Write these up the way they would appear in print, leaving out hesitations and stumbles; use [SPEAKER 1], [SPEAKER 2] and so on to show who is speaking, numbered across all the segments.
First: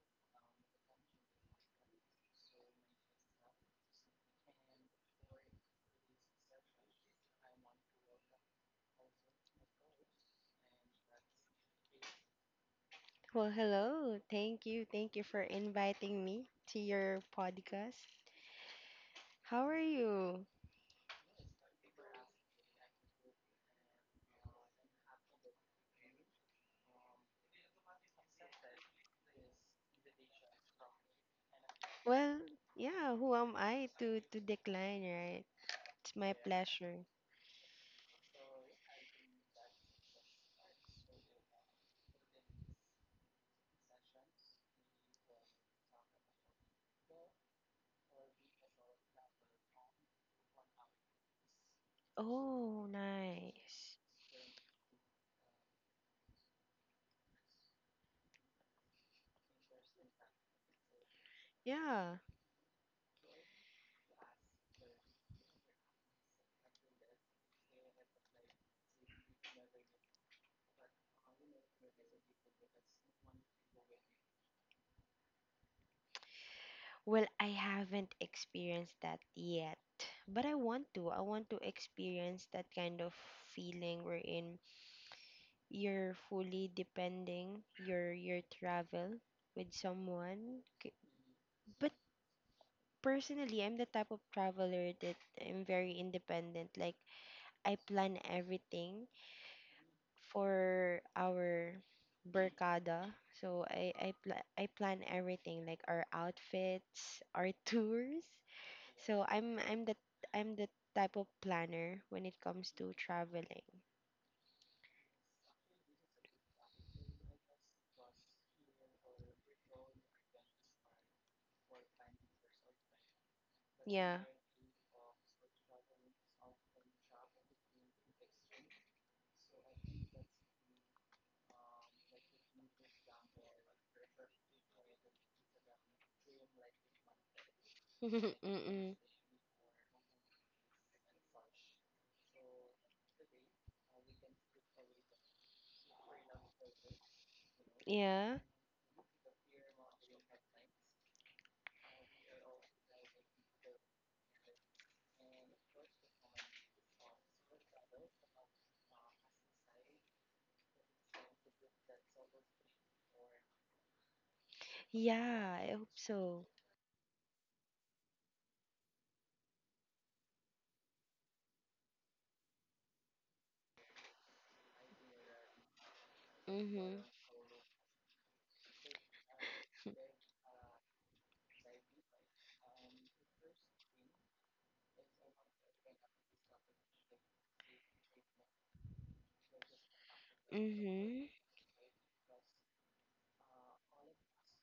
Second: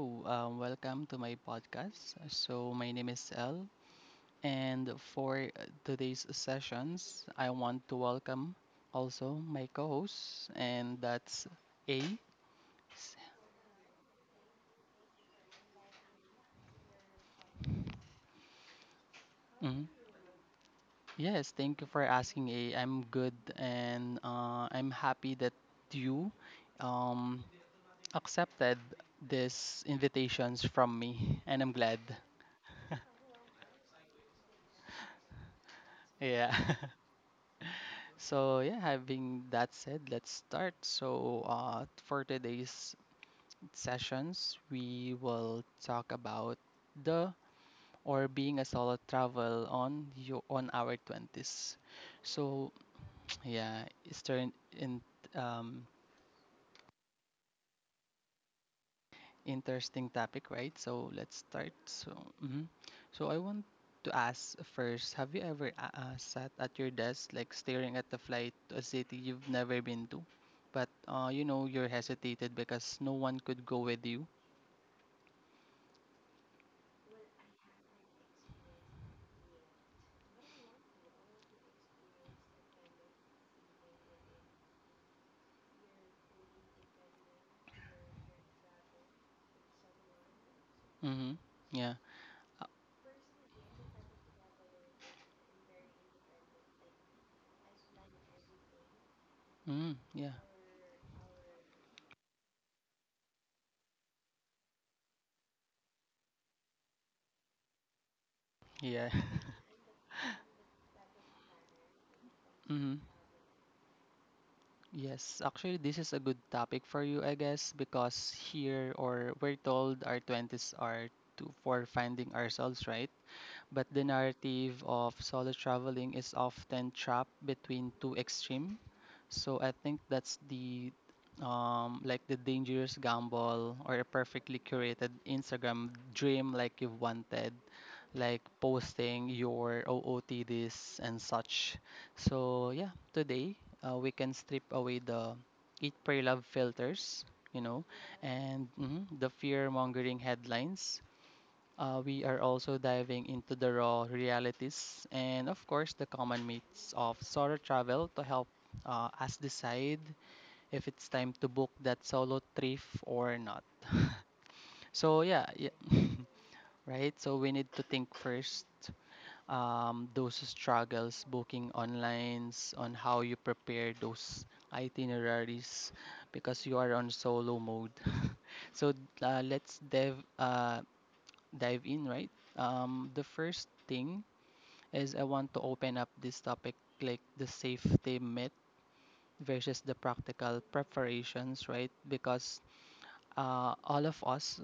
[SPEAKER 1] hello. Welcome to my podcast. So, my name is El, and for today's sessions, I want to welcome also my co host, and that's A.
[SPEAKER 2] Well, hello. Thank you. Thank you for inviting me to your podcast. How are
[SPEAKER 1] Mm-hmm.
[SPEAKER 2] you?
[SPEAKER 1] Yes, thank you for asking, A. I'm good, and I'm happy that you um, accepted this invitations from me, and I'm glad.
[SPEAKER 2] Well, yeah, who am I to decline, right? It's my
[SPEAKER 1] Yeah.
[SPEAKER 2] pleasure.
[SPEAKER 1] So yeah, having that said, let's start. So for today's sessions, we will talk about the or being a solo travel on you on our twenties. So
[SPEAKER 2] Oh,
[SPEAKER 1] yeah, it's
[SPEAKER 2] nice.
[SPEAKER 1] turned in um, interesting topic, right? So let's start. So, mhm,
[SPEAKER 2] Yeah.
[SPEAKER 1] so I want to ask first: have you ever sat at your desk, like staring at the flight to a city you've never been to, but you know you're hesitated because no one could go with you?
[SPEAKER 2] Well, I haven't experienced that yet, but I want to. I want to experience that kind of feeling wherein you're fully depending your travel with someone.
[SPEAKER 1] Mm-hmm. Yeah.
[SPEAKER 2] Personally, I'm the type of traveler that I'm very independent. Like, I plan everything
[SPEAKER 1] Yeah.
[SPEAKER 2] for our barkada. So, I plan everything, like our outfits, our tours.
[SPEAKER 1] Yeah.
[SPEAKER 2] So, I'm the type of planner when it comes to
[SPEAKER 1] Mm-hmm.
[SPEAKER 2] traveling.
[SPEAKER 1] Yes, actually, this is a good topic for you, I guess, because here or we're told our 20s are to for finding ourselves, right? But the
[SPEAKER 2] Yeah.
[SPEAKER 1] narrative of solo traveling is often trapped between two extreme. So I think that's the like the dangerous gamble or a perfectly curated Instagram dream like you've wanted, like
[SPEAKER 2] Mm-mm.
[SPEAKER 1] posting your OOTDs and such. So yeah, today we can strip away the eat pray love filters, you know,
[SPEAKER 2] Yeah.
[SPEAKER 1] and mhm, the fear mongering headlines we are also diving into the raw realities and, of course, the common myths of solo travel to help us decide if it's time to book that solo trip or not. So yeah,
[SPEAKER 2] Yeah, I
[SPEAKER 1] yeah,
[SPEAKER 2] hope so.
[SPEAKER 1] right. So we need to think first. Those struggles booking online, on how you prepare those itineraries because you are
[SPEAKER 2] Mhm.
[SPEAKER 1] on solo mode. So let's dive in, right? The first thing is I want to open up this topic like the safety myth versus the practical
[SPEAKER 2] Mhm.
[SPEAKER 1] preparations, right? Because all of us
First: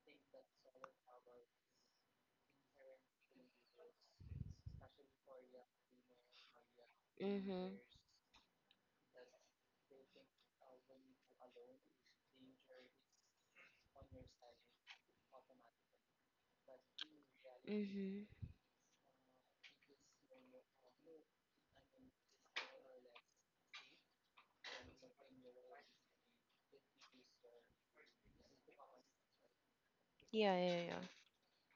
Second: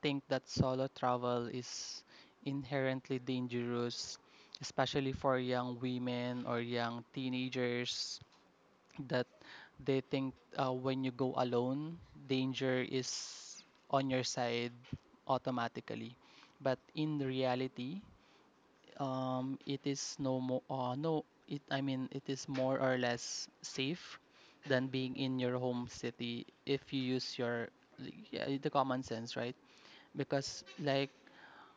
[SPEAKER 1] think that solo travel is inherently dangerous, especially for young women or young
[SPEAKER 2] Mhm.
[SPEAKER 1] teenagers that they think when you go alone, danger is on your side automatically. But in reality,
[SPEAKER 2] Mhm.
[SPEAKER 1] it is no more no it I mean it is more or less safe than being in your home city if you use your like, yeah, the common sense, right?
[SPEAKER 2] Yeah,
[SPEAKER 1] Because
[SPEAKER 2] yeah, yeah.
[SPEAKER 1] like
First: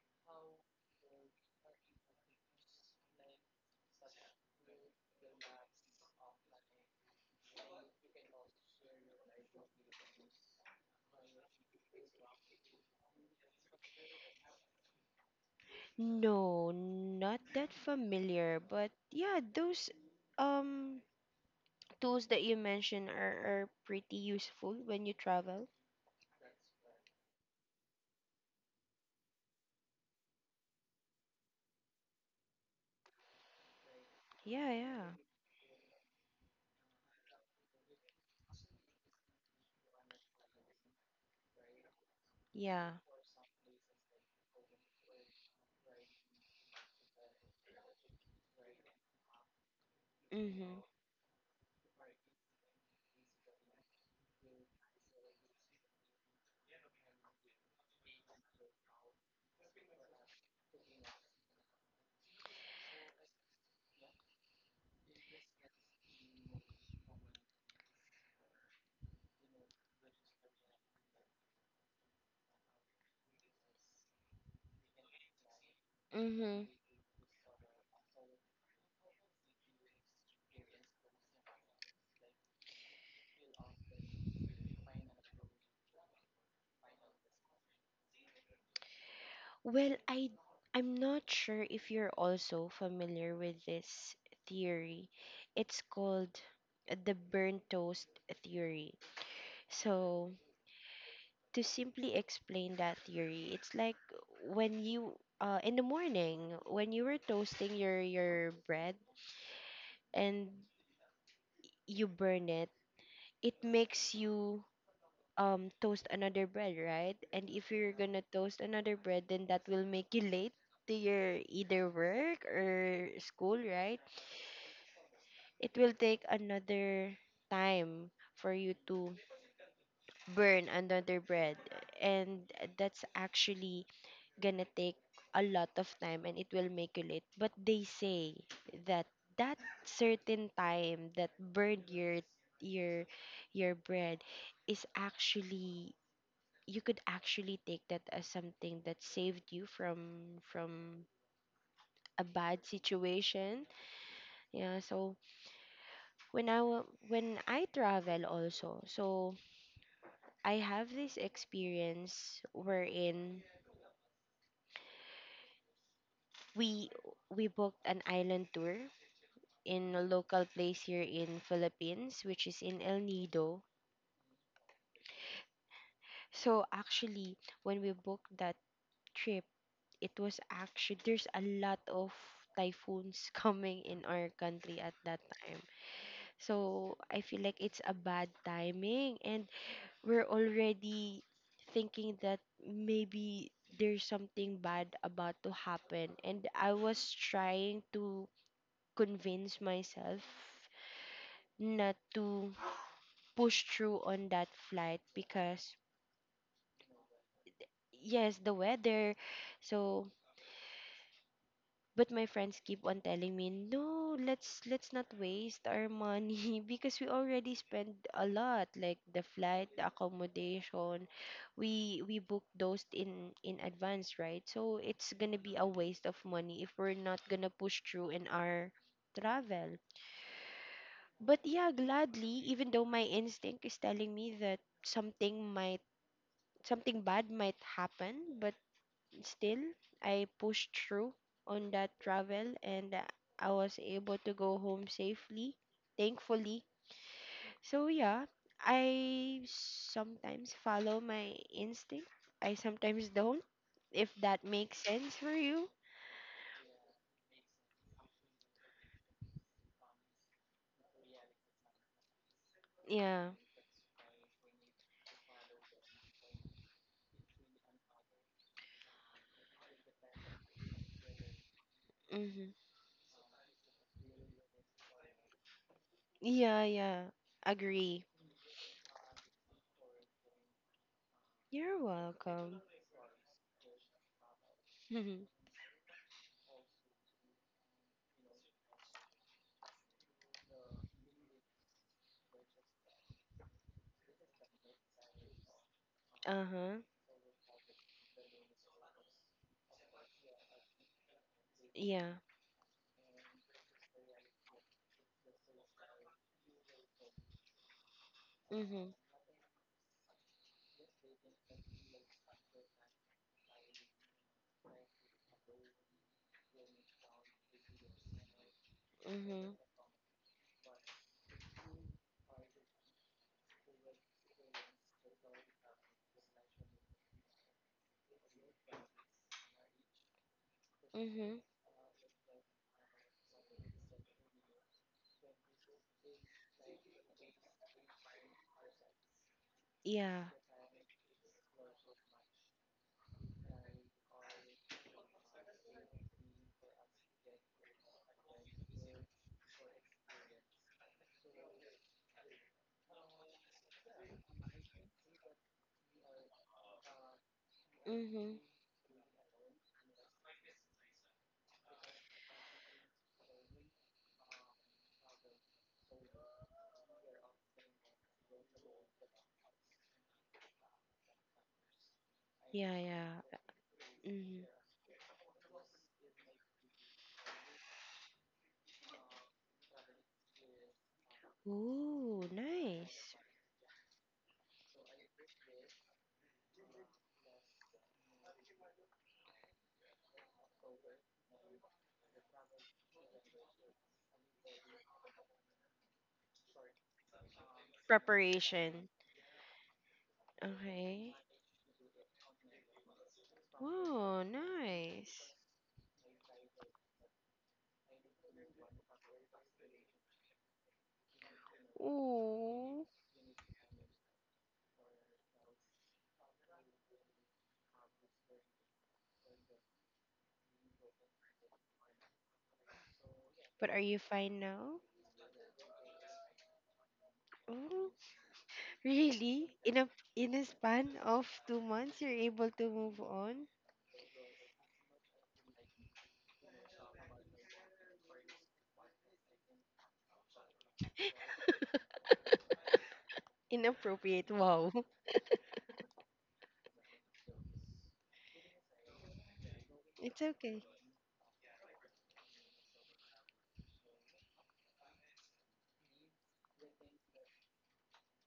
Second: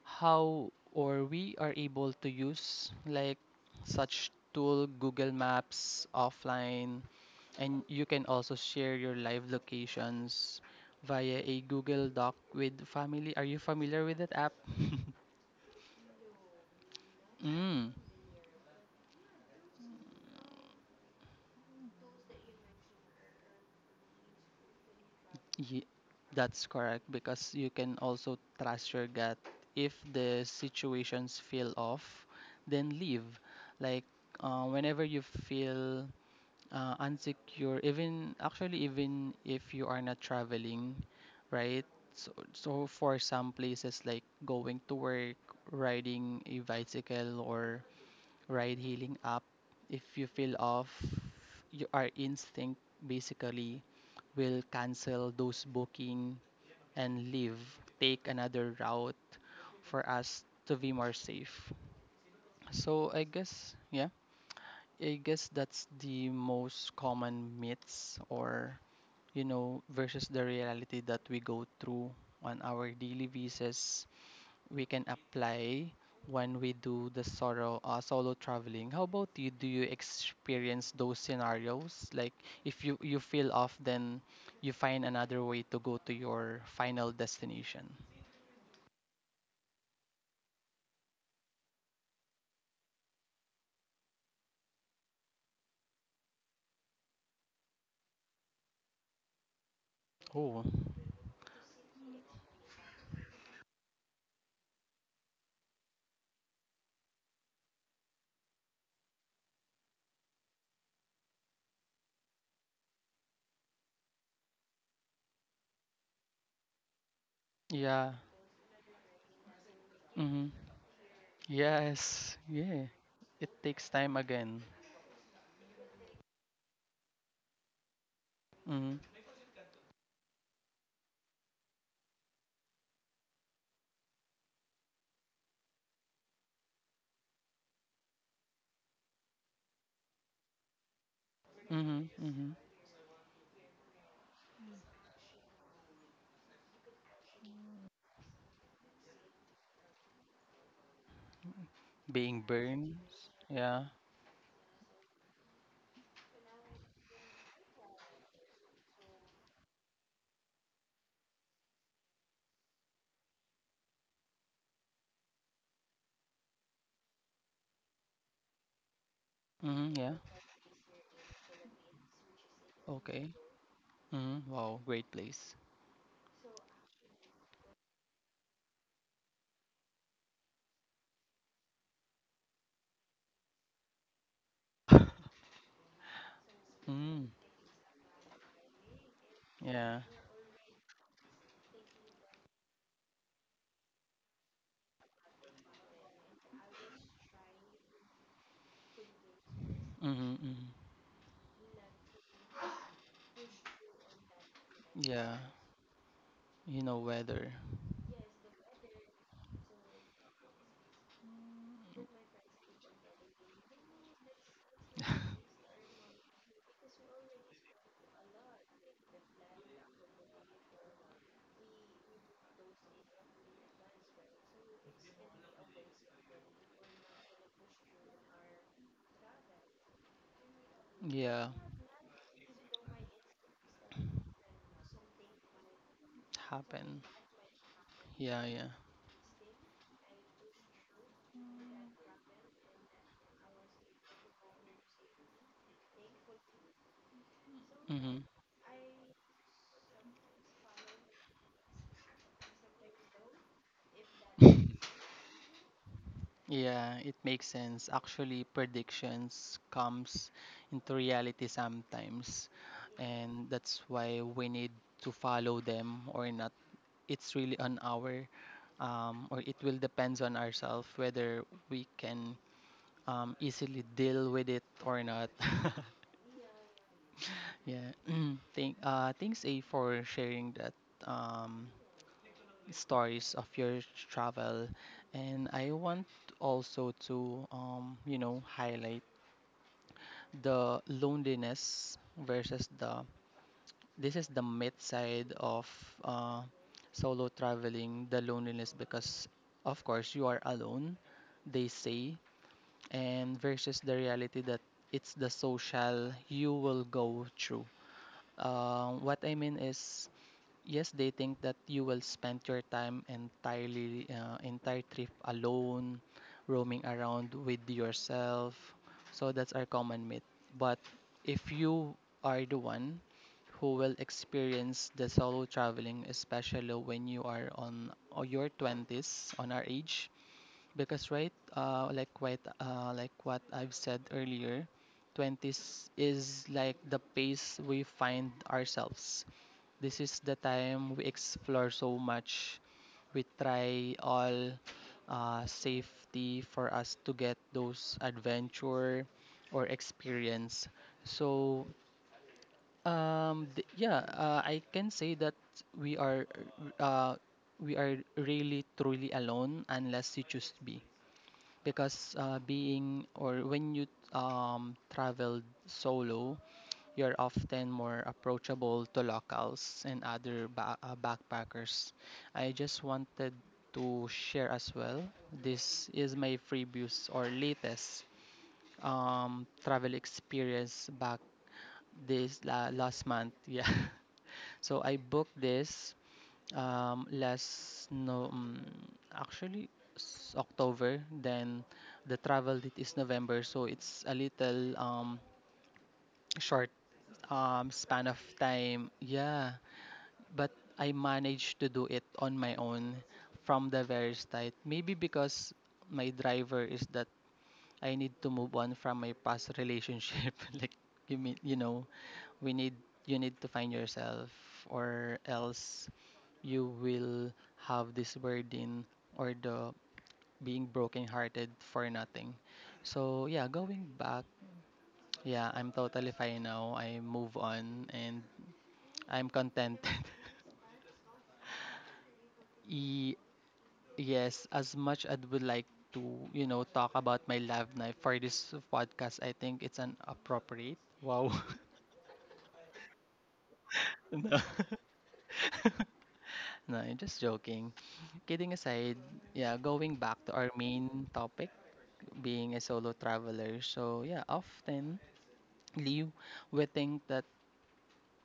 [SPEAKER 1] how or we are able to use like such tool Google Maps offline, and you can also share your live locations via a Google Doc with family. Are you familiar with that app?
[SPEAKER 2] No, not that
[SPEAKER 1] Mm.
[SPEAKER 2] familiar, but yeah, those um tools that you mentioned are pretty useful when you travel.
[SPEAKER 1] Ye- that's correct because you can also trust your gut. If the situations feel off, then leave. Like
[SPEAKER 2] Yeah,
[SPEAKER 1] whenever
[SPEAKER 2] yeah.
[SPEAKER 1] you feel unsecure, even actually even if you are not traveling, right? So
[SPEAKER 2] Yeah.
[SPEAKER 1] for some places like going to work, riding a bicycle or ride hailing app, if you feel
[SPEAKER 2] Mhm.
[SPEAKER 1] off, your our instinct basically will cancel those booking and leave, take another route for us to be more safe. So I guess, yeah, I guess that's the most common myths or, you know, versus the reality that we go through on our daily basis. We can apply when
[SPEAKER 2] Mhm.
[SPEAKER 1] we do the solo traveling. How about you? Do you experience those scenarios? Like if you feel off, then you find another way to go to your final destination.
[SPEAKER 2] Well, I'm not sure if you're also familiar with this theory. It's called the burnt toast theory. So,
[SPEAKER 1] Oh.
[SPEAKER 2] to simply explain that theory, it's like when you in the morning, when you were toasting your bread and you burn it makes you toast another bread, right? And if you're
[SPEAKER 1] Yeah.
[SPEAKER 2] gonna toast another bread, then that will make you
[SPEAKER 1] Mm-hmm.
[SPEAKER 2] late to your either
[SPEAKER 1] Yes.
[SPEAKER 2] work
[SPEAKER 1] Yeah.
[SPEAKER 2] or school,
[SPEAKER 1] It takes
[SPEAKER 2] right?
[SPEAKER 1] time again.
[SPEAKER 2] It will take another time for you
[SPEAKER 1] Mm-hmm.
[SPEAKER 2] to burn another bread, and that's actually gonna take a lot of time and it will make you late. But they say that that certain time that burned
[SPEAKER 1] Mm-hmm. Mm-hmm.
[SPEAKER 2] your your bread is actually you could actually take that as something that saved you from a
[SPEAKER 1] Being
[SPEAKER 2] bad
[SPEAKER 1] burned.
[SPEAKER 2] situation.
[SPEAKER 1] Yeah.
[SPEAKER 2] Yeah, so when when I travel also, so I have this experience wherein we we booked an island tour in
[SPEAKER 1] Mm-hmm.
[SPEAKER 2] a
[SPEAKER 1] Yeah.
[SPEAKER 2] local place here in Philippines, which is in El
[SPEAKER 1] Okay.
[SPEAKER 2] Nido.
[SPEAKER 1] Mm-hmm. Wow. Great place.
[SPEAKER 2] So actually, when we booked that trip, it was actually there's a lot of typhoons coming in our country at that time. So I
[SPEAKER 1] Mm.
[SPEAKER 2] feel like it's a bad timing, and
[SPEAKER 1] Yeah.
[SPEAKER 2] we're already thinking that maybe there's something bad about to happen, and I was trying to convince myself
[SPEAKER 1] Mm-hmm. Mm-hmm.
[SPEAKER 2] not to push through on that flight
[SPEAKER 1] Yeah.
[SPEAKER 2] because,
[SPEAKER 1] You know, weather.
[SPEAKER 2] yes, the weather. So, but my friends keep on telling me, no, let's not waste our money because we already spent a lot, like the flight, the accommodation, we book those in advance, right? So it's gonna be a waste of money if we're not gonna push through in our travel. But
[SPEAKER 1] Yeah.
[SPEAKER 2] yeah, gladly, even though my instinct is telling me that something might something
[SPEAKER 1] Happen.
[SPEAKER 2] bad might happen,
[SPEAKER 1] Yeah.
[SPEAKER 2] but
[SPEAKER 1] Yeah.
[SPEAKER 2] still, I pushed through on that travel, and I was able to go home safely, thankfully. So, yeah,
[SPEAKER 1] Mm-hmm.
[SPEAKER 2] I sometimes follow my instinct, I sometimes don't, if that makes sense for you.
[SPEAKER 1] Yeah, it makes sense. Actually, predictions comes into reality sometimes,
[SPEAKER 2] Yeah.
[SPEAKER 1] and that's why we need to follow them or not. It's really on our or it will depends on ourselves whether we can
[SPEAKER 2] Mm-hmm.
[SPEAKER 1] easily deal with it or not.
[SPEAKER 2] Yeah, yeah.
[SPEAKER 1] Yeah.
[SPEAKER 2] Agree.
[SPEAKER 1] Thanks A for sharing that um,
[SPEAKER 2] You're welcome.
[SPEAKER 1] stories of your travel. And I want also to you know, highlight the loneliness versus the this is the myth side of uh,
[SPEAKER 2] Uh-huh.
[SPEAKER 1] solo traveling, the loneliness because of course you are alone, they
[SPEAKER 2] Yeah.
[SPEAKER 1] say, and versus the reality that it's the social you will go through.
[SPEAKER 2] Mm-hmm.
[SPEAKER 1] What I mean is yes, they think that you will spend your time entire trip alone, roaming around with yourself. So
[SPEAKER 2] Mm-hmm.
[SPEAKER 1] that's our common myth. But if you are the one who will experience the solo traveling, especially when you are on or your 20s, on our age, because right,
[SPEAKER 2] Mm-hmm.
[SPEAKER 1] like what I've said earlier, 20s is like the pace we find ourselves, this
[SPEAKER 2] Yeah.
[SPEAKER 1] is the time we explore so much. We try all safety for us to get those adventure or experience. So yeah, I can say that we are uh, we are
[SPEAKER 2] Mm-hmm.
[SPEAKER 1] really truly alone unless you choose to be. Because being or when you travel solo, you're often more approachable to locals and other backpackers. I
[SPEAKER 2] Yeah,
[SPEAKER 1] just
[SPEAKER 2] yeah.
[SPEAKER 1] wanted to
[SPEAKER 2] Mm-hmm.
[SPEAKER 1] share as well. This is my previous or latest travel experience back
[SPEAKER 2] Ooh,
[SPEAKER 1] last
[SPEAKER 2] nice.
[SPEAKER 1] month. Yeah. So I booked this last no actually October. Then the travel date is November, so it's a little short span of
[SPEAKER 2] Preparation.
[SPEAKER 1] time. Yeah, but I
[SPEAKER 2] Okay.
[SPEAKER 1] managed to do it on my own from the very
[SPEAKER 2] Oh,
[SPEAKER 1] start. Maybe
[SPEAKER 2] nice.
[SPEAKER 1] because my driver is that I need to move on from my past relationship. Like you mean, you know, we need
[SPEAKER 2] Ooh.
[SPEAKER 1] you need to find yourself, or else you will have this burden or the being broken-hearted for nothing. So yeah,
[SPEAKER 2] But are
[SPEAKER 1] going
[SPEAKER 2] you
[SPEAKER 1] back,
[SPEAKER 2] fine now?
[SPEAKER 1] yeah, I'm totally fine now. I move on
[SPEAKER 2] Oh,
[SPEAKER 1] and I'm
[SPEAKER 2] really? In
[SPEAKER 1] contented.
[SPEAKER 2] a in a span of 2 months you're able to move
[SPEAKER 1] E-
[SPEAKER 2] on?
[SPEAKER 1] Yes, as much as would like to, you know, talk about my love life for this podcast, I think it's an appropriate. Wow.
[SPEAKER 2] Inappropriate.
[SPEAKER 1] No.
[SPEAKER 2] Wow.
[SPEAKER 1] No, I'm just joking. Kidding aside, yeah, going back
[SPEAKER 2] It's
[SPEAKER 1] to our
[SPEAKER 2] okay.
[SPEAKER 1] main topic, being a solo traveler. So yeah, often Liu, we think that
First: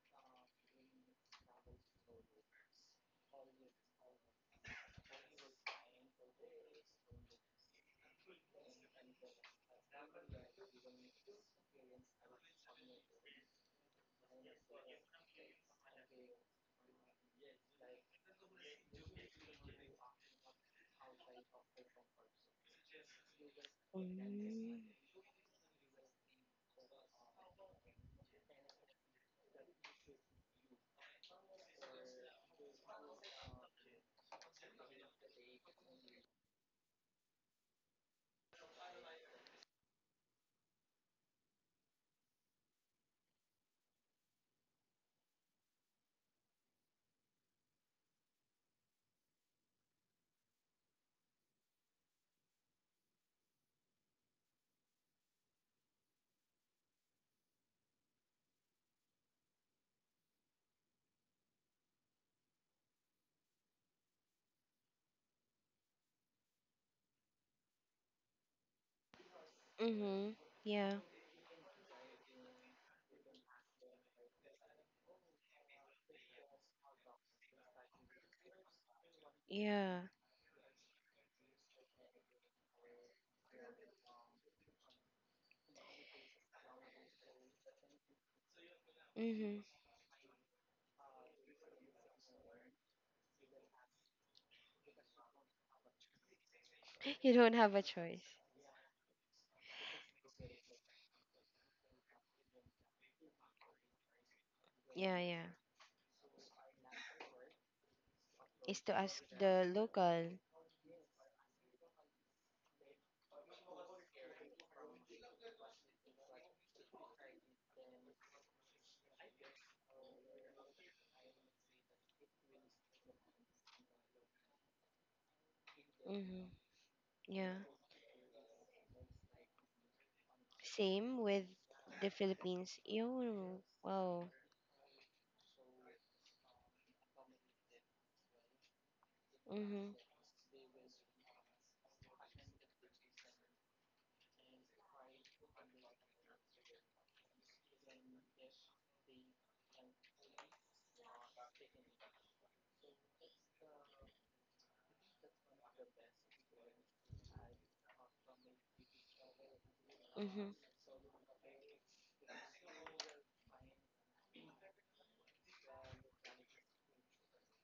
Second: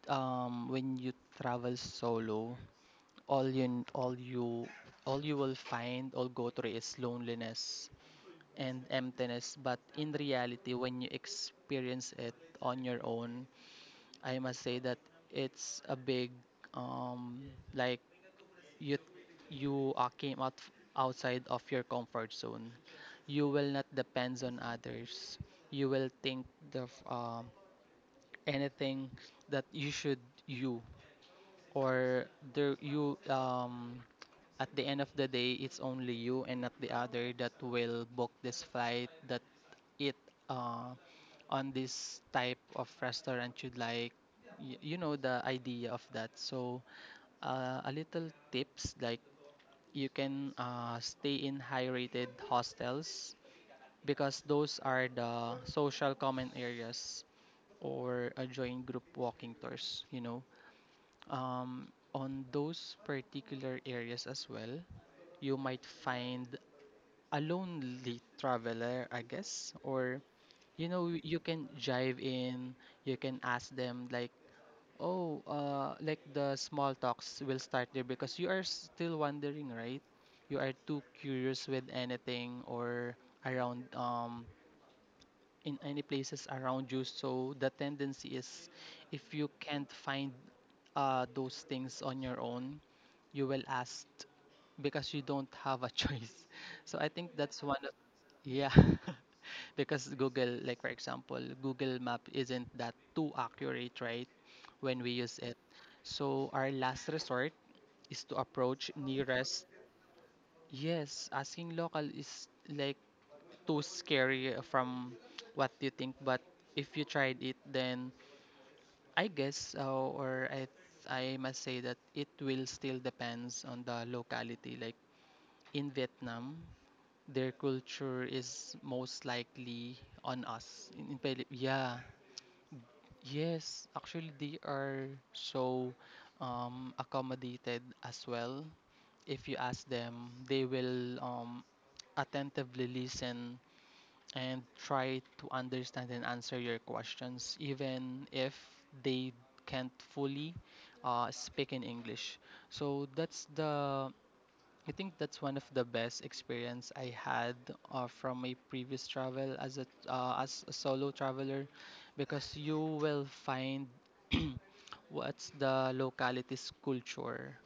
[SPEAKER 1] when you travel solo, all you all you all you will find or go through is loneliness and emptiness. But in reality, when you experience it on your own, I must say that it's a big, um, like you, you came out outside of your comfort zone. You will not depend on
[SPEAKER 2] Mm-hmm.
[SPEAKER 1] others. You will think the f- um anything that you should you or there you at the end of the day it's only you and not the other that will book this flight that it uh, on this type of restaurant you'd like. You know the idea of that. So a little tips like you can stay in high rated hostels because those are the social common areas, or join group walking tours, you know, um, on those particular areas as well you might find a lonely traveler I guess, or
[SPEAKER 2] Mm-hmm.
[SPEAKER 1] you
[SPEAKER 2] Yeah.
[SPEAKER 1] know you can jive in, you can ask them like oh, like the small talks will start there because you are still wondering,
[SPEAKER 2] Yeah.
[SPEAKER 1] right? You are too curious with anything or around in any places around you. So the tendency is if you
[SPEAKER 2] Mm-hmm.
[SPEAKER 1] can't find those things on your own, you will ask because you don't have a choice. So I
[SPEAKER 2] You
[SPEAKER 1] think
[SPEAKER 2] don't
[SPEAKER 1] that's
[SPEAKER 2] have
[SPEAKER 1] one
[SPEAKER 2] a
[SPEAKER 1] of
[SPEAKER 2] choice.
[SPEAKER 1] yeah. Because Google, like for example, Google Map isn't that too accurate, right? When we
[SPEAKER 2] Yeah,
[SPEAKER 1] use
[SPEAKER 2] yeah.
[SPEAKER 1] it. So our last resort is to
[SPEAKER 2] Is
[SPEAKER 1] approach
[SPEAKER 2] to ask
[SPEAKER 1] nearest.
[SPEAKER 2] the local.
[SPEAKER 1] Yes, asking local is like too scary from what you think, but if you tried it, then I guess or I must say that it will still depends on the locality. Like in
[SPEAKER 2] Mm-hmm.
[SPEAKER 1] Vietnam, their
[SPEAKER 2] Yeah.
[SPEAKER 1] culture is most likely on us. In
[SPEAKER 2] Same with
[SPEAKER 1] Yeah.
[SPEAKER 2] the Philippines. Yo,
[SPEAKER 1] Yes, actually
[SPEAKER 2] wow.
[SPEAKER 1] they are so accommodated as well. If you ask
[SPEAKER 2] Mm-hmm.
[SPEAKER 1] them, they will attentively listen and try to understand and answer your questions, even if they can't fully speak in English. So that's the I think that's one of the best experience I had from my previous travel
[SPEAKER 2] Mm-hmm.
[SPEAKER 1] as a solo traveler, because you will find what's the locality's culture?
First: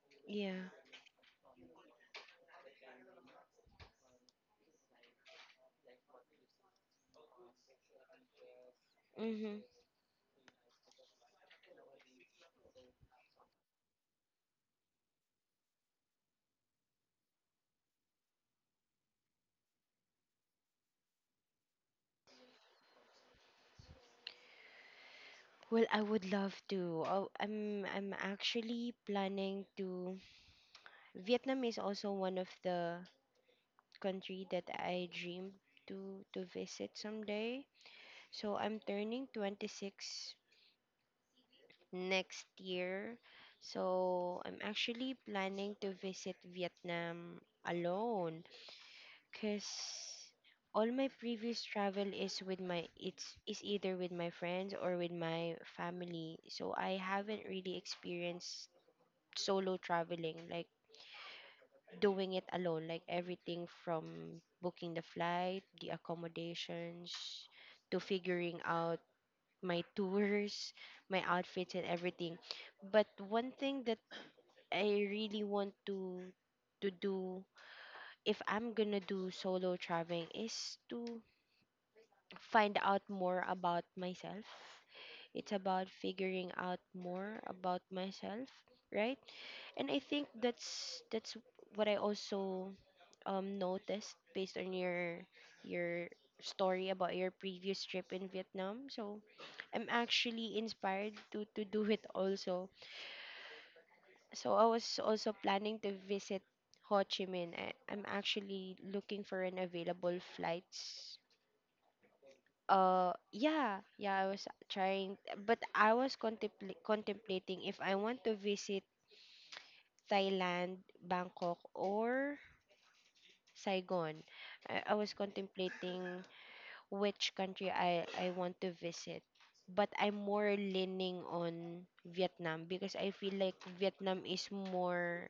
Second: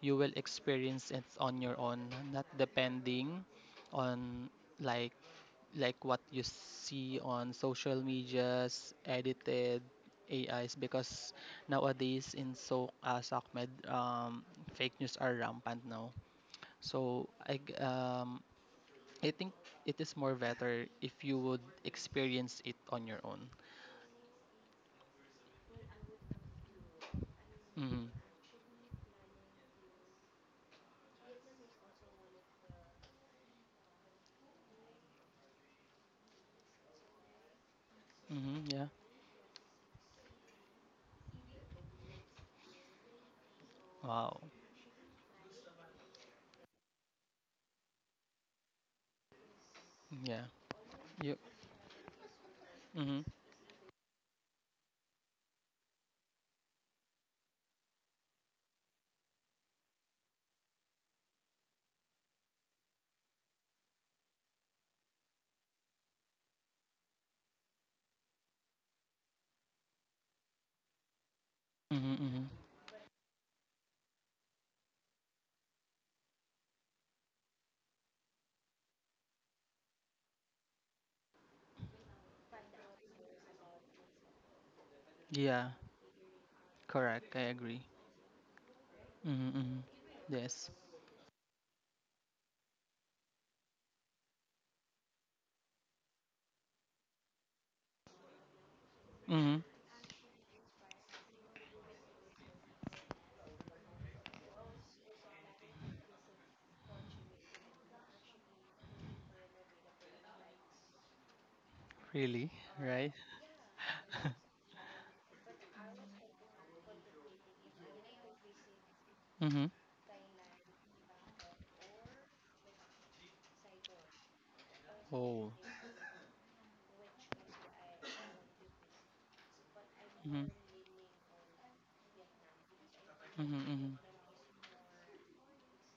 [SPEAKER 1] You will
[SPEAKER 2] Yeah.
[SPEAKER 1] experience it on your own, not depending on like like what you see on social medias,
[SPEAKER 2] Mm-hmm.
[SPEAKER 1] edited AIs. Because nowadays in so as Ahmed, fake news are rampant now. So I think it is more better if you would experience it on your own.
[SPEAKER 2] Well, I would love to. Oh, I'm
[SPEAKER 1] Mhm.
[SPEAKER 2] I'm actually planning to. Vietnam is also one of the country that I dream to visit someday. So
[SPEAKER 1] Mhm.
[SPEAKER 2] I'm
[SPEAKER 1] Yeah.
[SPEAKER 2] turning 26 next year.
[SPEAKER 1] Wow.
[SPEAKER 2] So I'm actually planning to visit Vietnam alone cuz
[SPEAKER 1] Yeah.
[SPEAKER 2] all my
[SPEAKER 1] You.
[SPEAKER 2] previous travel
[SPEAKER 1] Mhm.
[SPEAKER 2] is either with my friends or with my family. So I haven't really experienced solo traveling, like doing it alone, like everything from booking the flight, the accommodations, to figuring out my tours, my outfits, and
[SPEAKER 1] Mhm.
[SPEAKER 2] everything.
[SPEAKER 1] Mhm.
[SPEAKER 2] But one thing that I really want to do if I'm gonna do solo traveling is to find out more about myself. It's
[SPEAKER 1] Yeah,
[SPEAKER 2] about figuring out
[SPEAKER 1] correct.
[SPEAKER 2] more
[SPEAKER 1] I agree.
[SPEAKER 2] about myself, right?
[SPEAKER 1] Mm-hmm, mm-hmm.
[SPEAKER 2] And I think
[SPEAKER 1] Yes.
[SPEAKER 2] that's what I also noticed based on your story about your previous trip in Vietnam. So
[SPEAKER 1] Mm-hmm.
[SPEAKER 2] I'm actually inspired to do it also. So I was also planning to visit Ho Chi Minh. I'm actually looking for an available flights,
[SPEAKER 1] Really, right?
[SPEAKER 2] yeah, yeah, I was trying, but I was contemplating if I want to visit
[SPEAKER 1] Mm-hmm.
[SPEAKER 2] Thailand, Bangkok, or Saigon. I was
[SPEAKER 1] Oh.
[SPEAKER 2] contemplating which country I want to visit, but I'm
[SPEAKER 1] Mm-hmm,
[SPEAKER 2] more leaning on Vietnam because
[SPEAKER 1] mm-hmm,
[SPEAKER 2] I feel
[SPEAKER 1] mm-hmm.
[SPEAKER 2] like Vietnam is more,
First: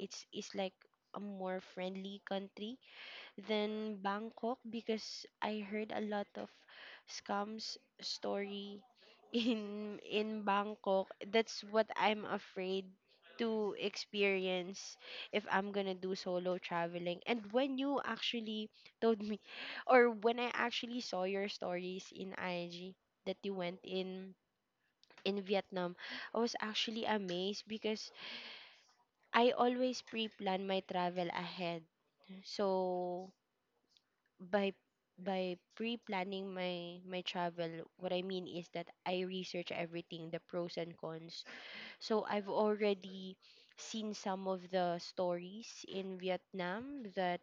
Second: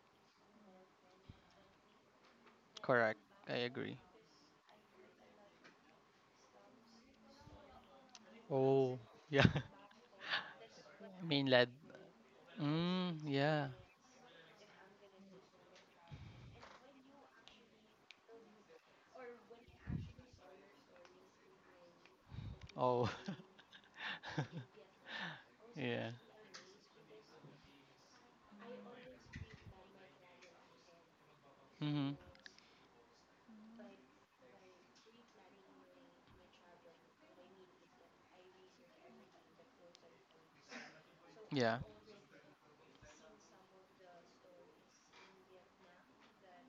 [SPEAKER 2] it's like a more friendly country
[SPEAKER 1] Correct. I agree.
[SPEAKER 2] then Bangkok because I heard a lot of scams
[SPEAKER 1] Oh,
[SPEAKER 2] story
[SPEAKER 1] yeah.
[SPEAKER 2] in
[SPEAKER 1] Mainland.
[SPEAKER 2] Bangkok. That's what I'm
[SPEAKER 1] Mm,
[SPEAKER 2] afraid
[SPEAKER 1] yeah.
[SPEAKER 2] to experience if I'm gonna do solo traveling. And when you actually told me or when I actually saw your stories in IG
[SPEAKER 1] Oh,
[SPEAKER 2] that you went in in Vietnam,
[SPEAKER 1] yeah.
[SPEAKER 2] I was actually amazed because I always pre-plan my travel ahead.
[SPEAKER 1] Mm-hmm.
[SPEAKER 2] So by by pre-planning my travel, what I mean is that I research everything, the pros and cons. So I've
[SPEAKER 1] Yeah.
[SPEAKER 2] already seen some of the stories in Vietnam that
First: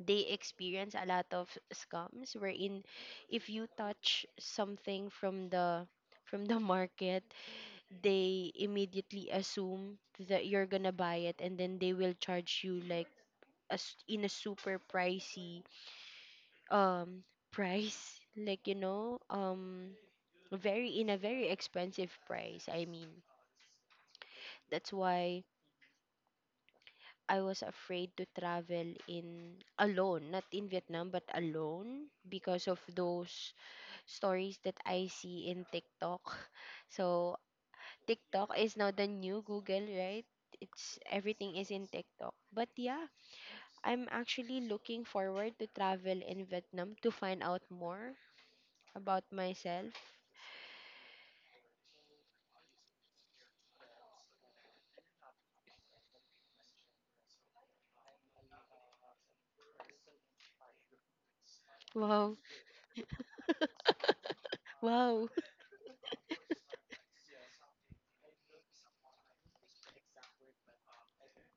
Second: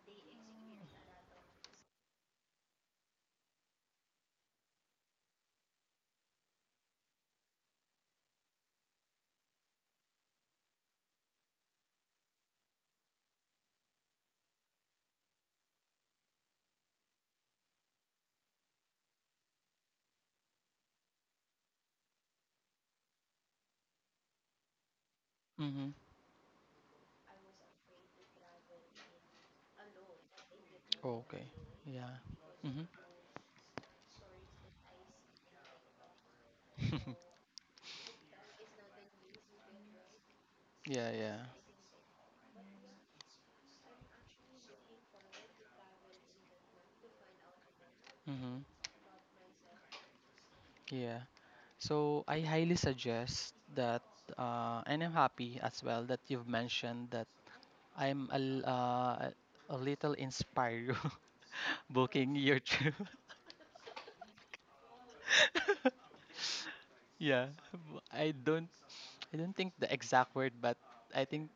[SPEAKER 2] they experience a lot of scams wherein, if you touch something from the market, they immediately assume that you're gonna buy it, and then they will charge you like, as in, a super pricey um price, like, very in a very expensive price, I mean. That's why
[SPEAKER 1] Mm-hmm.
[SPEAKER 2] I was afraid to travel in alone, not in Vietnam, but
[SPEAKER 1] Oh, okay.
[SPEAKER 2] alone,
[SPEAKER 1] Yeah.
[SPEAKER 2] because of those stories that I see in TikTok.
[SPEAKER 1] Mm-hmm.
[SPEAKER 2] So TikTok is now the new Google, right? it's
[SPEAKER 1] Yeah, yeah.
[SPEAKER 2] Everything is in TikTok, but yeah, I'm actually looking forward to travel in Vietnam to find out more
[SPEAKER 1] Mm-hmm.
[SPEAKER 2] about myself.
[SPEAKER 1] Yeah. So I highly suggest that, and I'm happy as well that you've mentioned that I'm a little inspired
[SPEAKER 2] Wow.
[SPEAKER 1] booking your trip.
[SPEAKER 2] Wow.
[SPEAKER 1] yeah, b- I don't I don't think the exact word, but I think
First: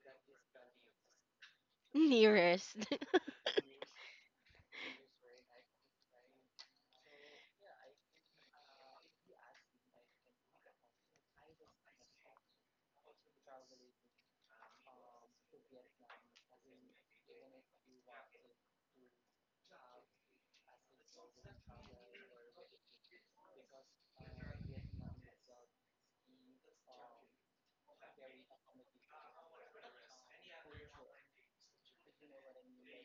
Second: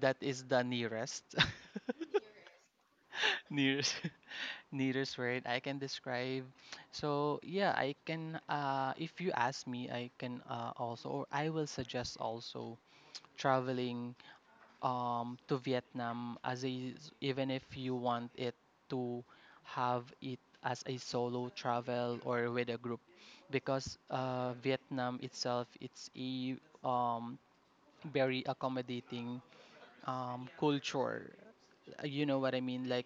[SPEAKER 1] that is the nearest
[SPEAKER 2] Nearest.
[SPEAKER 1] nearest nearest word I can describe. So yeah, I can if you ask me, I can also, or I will suggest also traveling to Vietnam as even if you want it to have it as a solo travel or with a group, because Vietnam itself, it's a um, very accommodating culture. You know what I mean, like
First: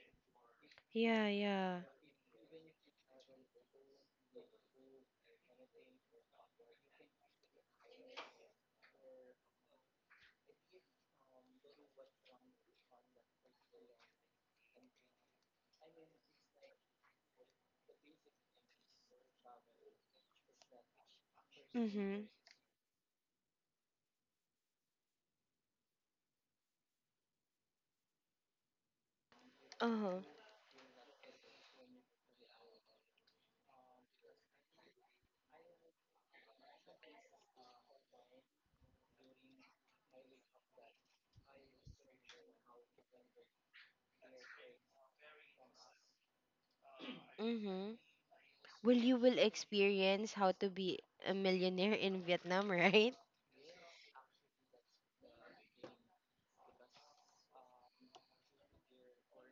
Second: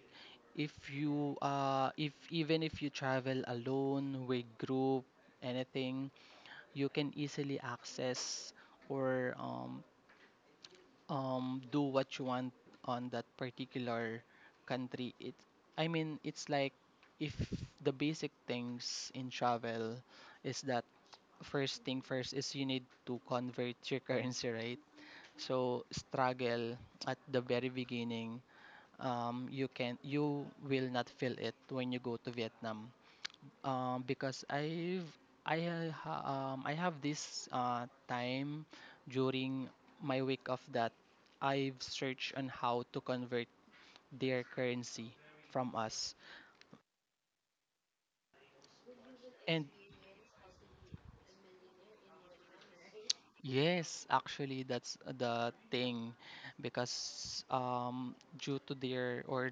[SPEAKER 1] if
[SPEAKER 2] Yeah,
[SPEAKER 1] you
[SPEAKER 2] yeah.
[SPEAKER 1] if even if you travel alone with group, anything, you can easily access or do what you want on that particular country. It i mean it's like, if the basic things in travel is that, first thing
[SPEAKER 2] Mm-hmm.
[SPEAKER 1] first is you need to convert your currency, right? So, struggle at the very beginning, you can,
[SPEAKER 2] Uh-huh.
[SPEAKER 1] you will not feel it when you go to Vietnam, because I've I ha- ha- I have this time during my week of that, I've searched on how to convert their currency from us.
[SPEAKER 2] Mm-hmm. Well, you will
[SPEAKER 1] And
[SPEAKER 2] experience how to be a millionaire in Vietnam, right?
[SPEAKER 1] yes, actually that's the thing, because due to their, or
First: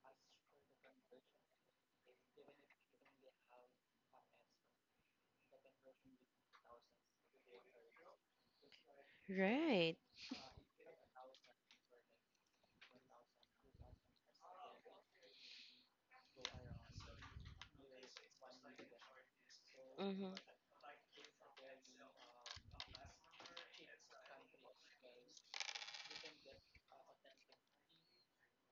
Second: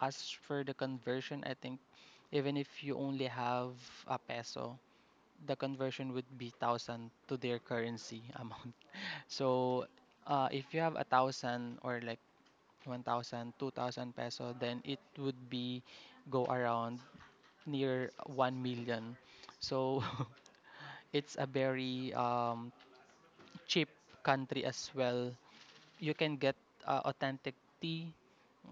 [SPEAKER 1] as for the conversion, I think, even if you only have a peso, the conversion would be thousand to their currency amount. So,
[SPEAKER 2] Right.
[SPEAKER 1] if you have a thousand, or like 1,000, 2,000 peso, then it would be go around near 1 million. So,
[SPEAKER 2] Mm-hmm.
[SPEAKER 1] it's a very cheap country as well. You can get authentic tea,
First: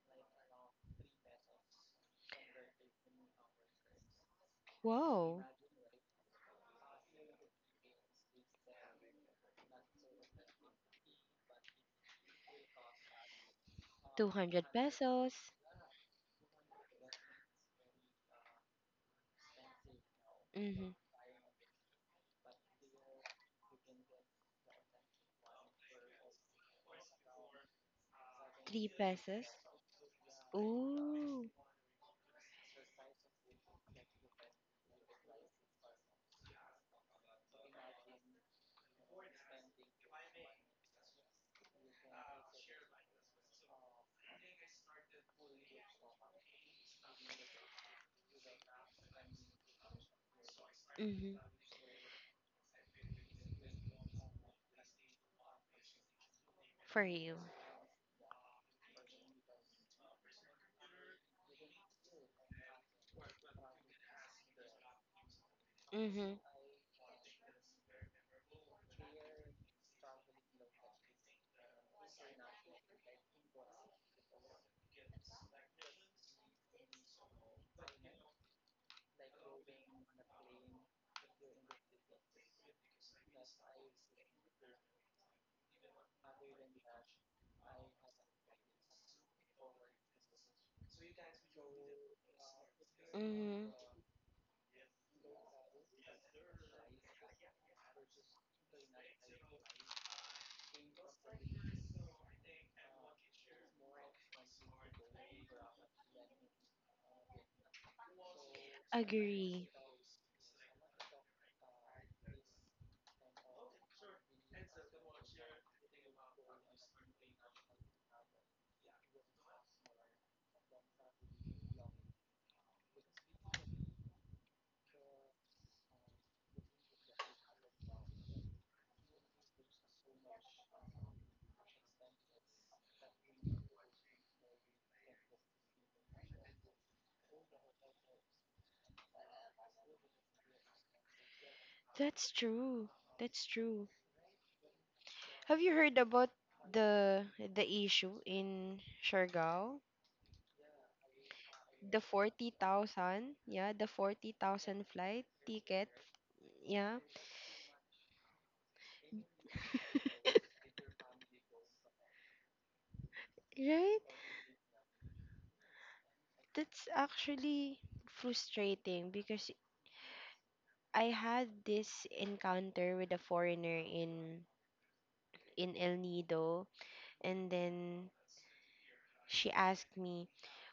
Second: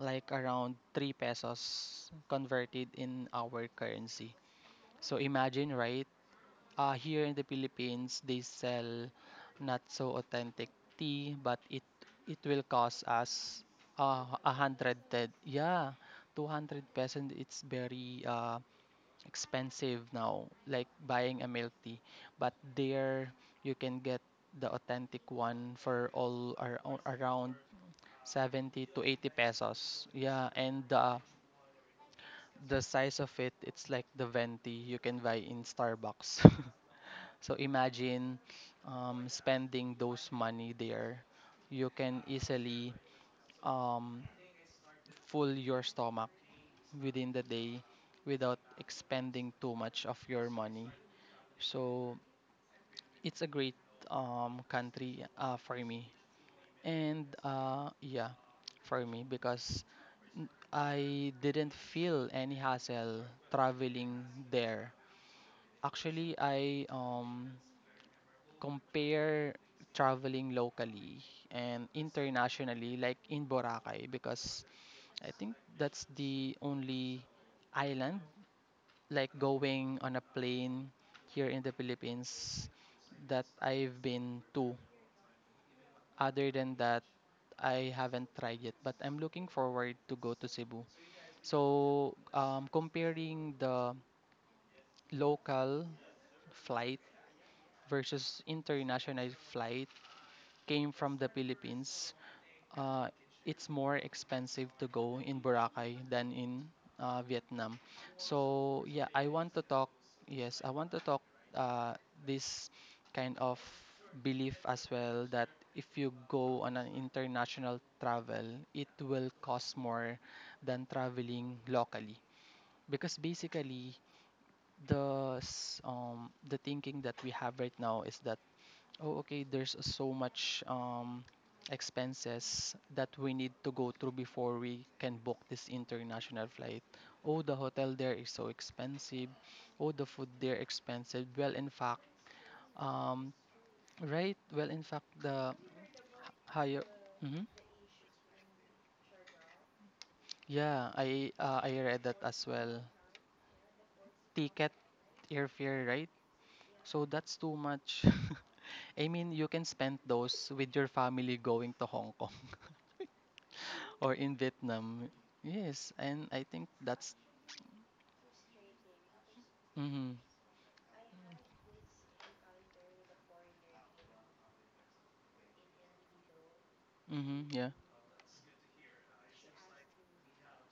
[SPEAKER 1] like around 3 pesos converted in our currency. So,
[SPEAKER 2] Wow.
[SPEAKER 1] imagine, right? Here in the Philippines, they sell not so authentic tea, but it will cost us a
[SPEAKER 2] 200
[SPEAKER 1] hundred.
[SPEAKER 2] pesos.
[SPEAKER 1] Yeah, 200 pesos. It's very expensive now, like
[SPEAKER 2] Hmm.
[SPEAKER 1] buying a milk tea. But there, you can get the authentic one for around 70
[SPEAKER 2] 3
[SPEAKER 1] to 80
[SPEAKER 2] pesos.
[SPEAKER 1] pesos. Yeah, and the
[SPEAKER 2] Ooh.
[SPEAKER 1] the size of it, it's like the venti you can buy in Starbucks. So imagine spending those money there. You can easily um, full your stomach within the day without expending too much of your money.
[SPEAKER 2] Hmm.
[SPEAKER 1] So it's a great country for me.
[SPEAKER 2] For
[SPEAKER 1] And
[SPEAKER 2] you.
[SPEAKER 1] yeah, for me, because I didn't feel any hassle traveling there.
[SPEAKER 2] Hmm.
[SPEAKER 1] Actually, I compare traveling locally and internationally, like in Boracay, because I think that's the only island, like going on a plane here in the Philippines, that I've been to. Other than that, I haven't tried yet, but I'm looking forward to go to Cebu. So, comparing
[SPEAKER 2] Mm-hmm.
[SPEAKER 1] the local flight versus international flight came from the Philippines, uh, it's more expensive to go in Boracay than in Vietnam. So yeah, I want to
[SPEAKER 2] Agree.
[SPEAKER 1] talk. Yes, I want to talk uh, this kind of belief as well, that if you go on an international travel, it will cost more than traveling locally, because basically the thinking that we have right now is that, oh, okay, there's so much expenses that we need to go through before we can book this international flight. Oh, the hotel there is so expensive. Oh, the food there expensive. Well, in fact,
[SPEAKER 2] That's true.
[SPEAKER 1] um,
[SPEAKER 2] That's true.
[SPEAKER 1] right? Well, in fact, the
[SPEAKER 2] Have you heard about
[SPEAKER 1] higher.
[SPEAKER 2] the
[SPEAKER 1] Mhm.
[SPEAKER 2] the issue in Siargao?
[SPEAKER 1] Yeah, I
[SPEAKER 2] The
[SPEAKER 1] read that as well.
[SPEAKER 2] 40,000, yeah, the
[SPEAKER 1] Ticket,
[SPEAKER 2] 40,000 flight ticket,
[SPEAKER 1] airfare, right?
[SPEAKER 2] yeah.
[SPEAKER 1] So that's too much. I mean, you can spend those with your family going to Hong Kong,
[SPEAKER 2] Right?
[SPEAKER 1] or in Vietnam. Yes, and I think
[SPEAKER 2] That's
[SPEAKER 1] that's
[SPEAKER 2] actually frustrating because
[SPEAKER 1] mm-hmm,
[SPEAKER 2] I had this encounter with a foreigner in El Nido,
[SPEAKER 1] mm-hmm,
[SPEAKER 2] and
[SPEAKER 1] yeah.
[SPEAKER 2] then she asked me,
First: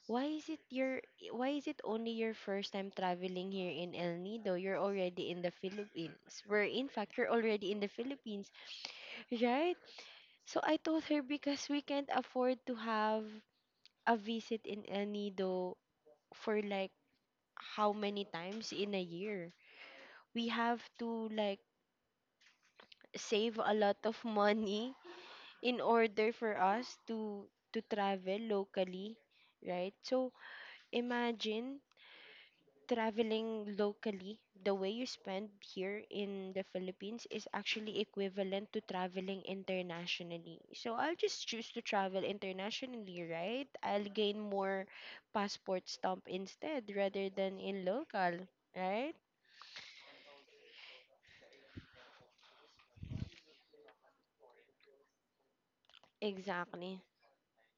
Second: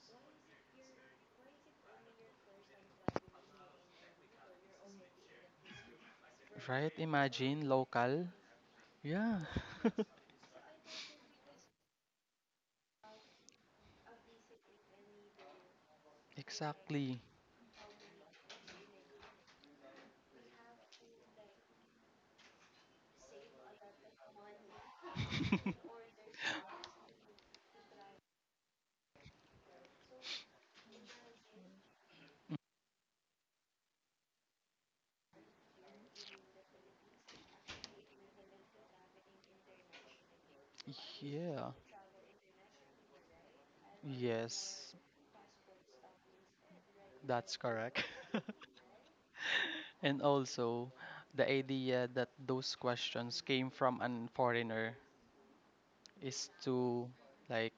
[SPEAKER 2] "Why is it your why is it only your first time traveling here in El Nido? You're already in the Philippines." Where in
[SPEAKER 1] Right?
[SPEAKER 2] fact you're
[SPEAKER 1] Imagine
[SPEAKER 2] already in the
[SPEAKER 1] local.
[SPEAKER 2] Philippines,
[SPEAKER 1] Yeah,
[SPEAKER 2] right? So I told her because we can't afford to have a visit in El Nido for, like,
[SPEAKER 1] exactly.
[SPEAKER 2] how many times in a year, we have to, like, save a lot of money in order for us to travel locally, right? So imagine traveling locally, the way you spend here in the Philippines is actually equivalent to traveling internationally. So I'll just
[SPEAKER 1] Yeah.
[SPEAKER 2] choose to travel internationally, right? I'll gain more
[SPEAKER 1] Yes,
[SPEAKER 2] passport stamp instead rather
[SPEAKER 1] that's
[SPEAKER 2] than in
[SPEAKER 1] correct.
[SPEAKER 2] local, right?
[SPEAKER 1] And also, the idea that those questions came from an foreigner is
[SPEAKER 2] Exactly.
[SPEAKER 1] too, like,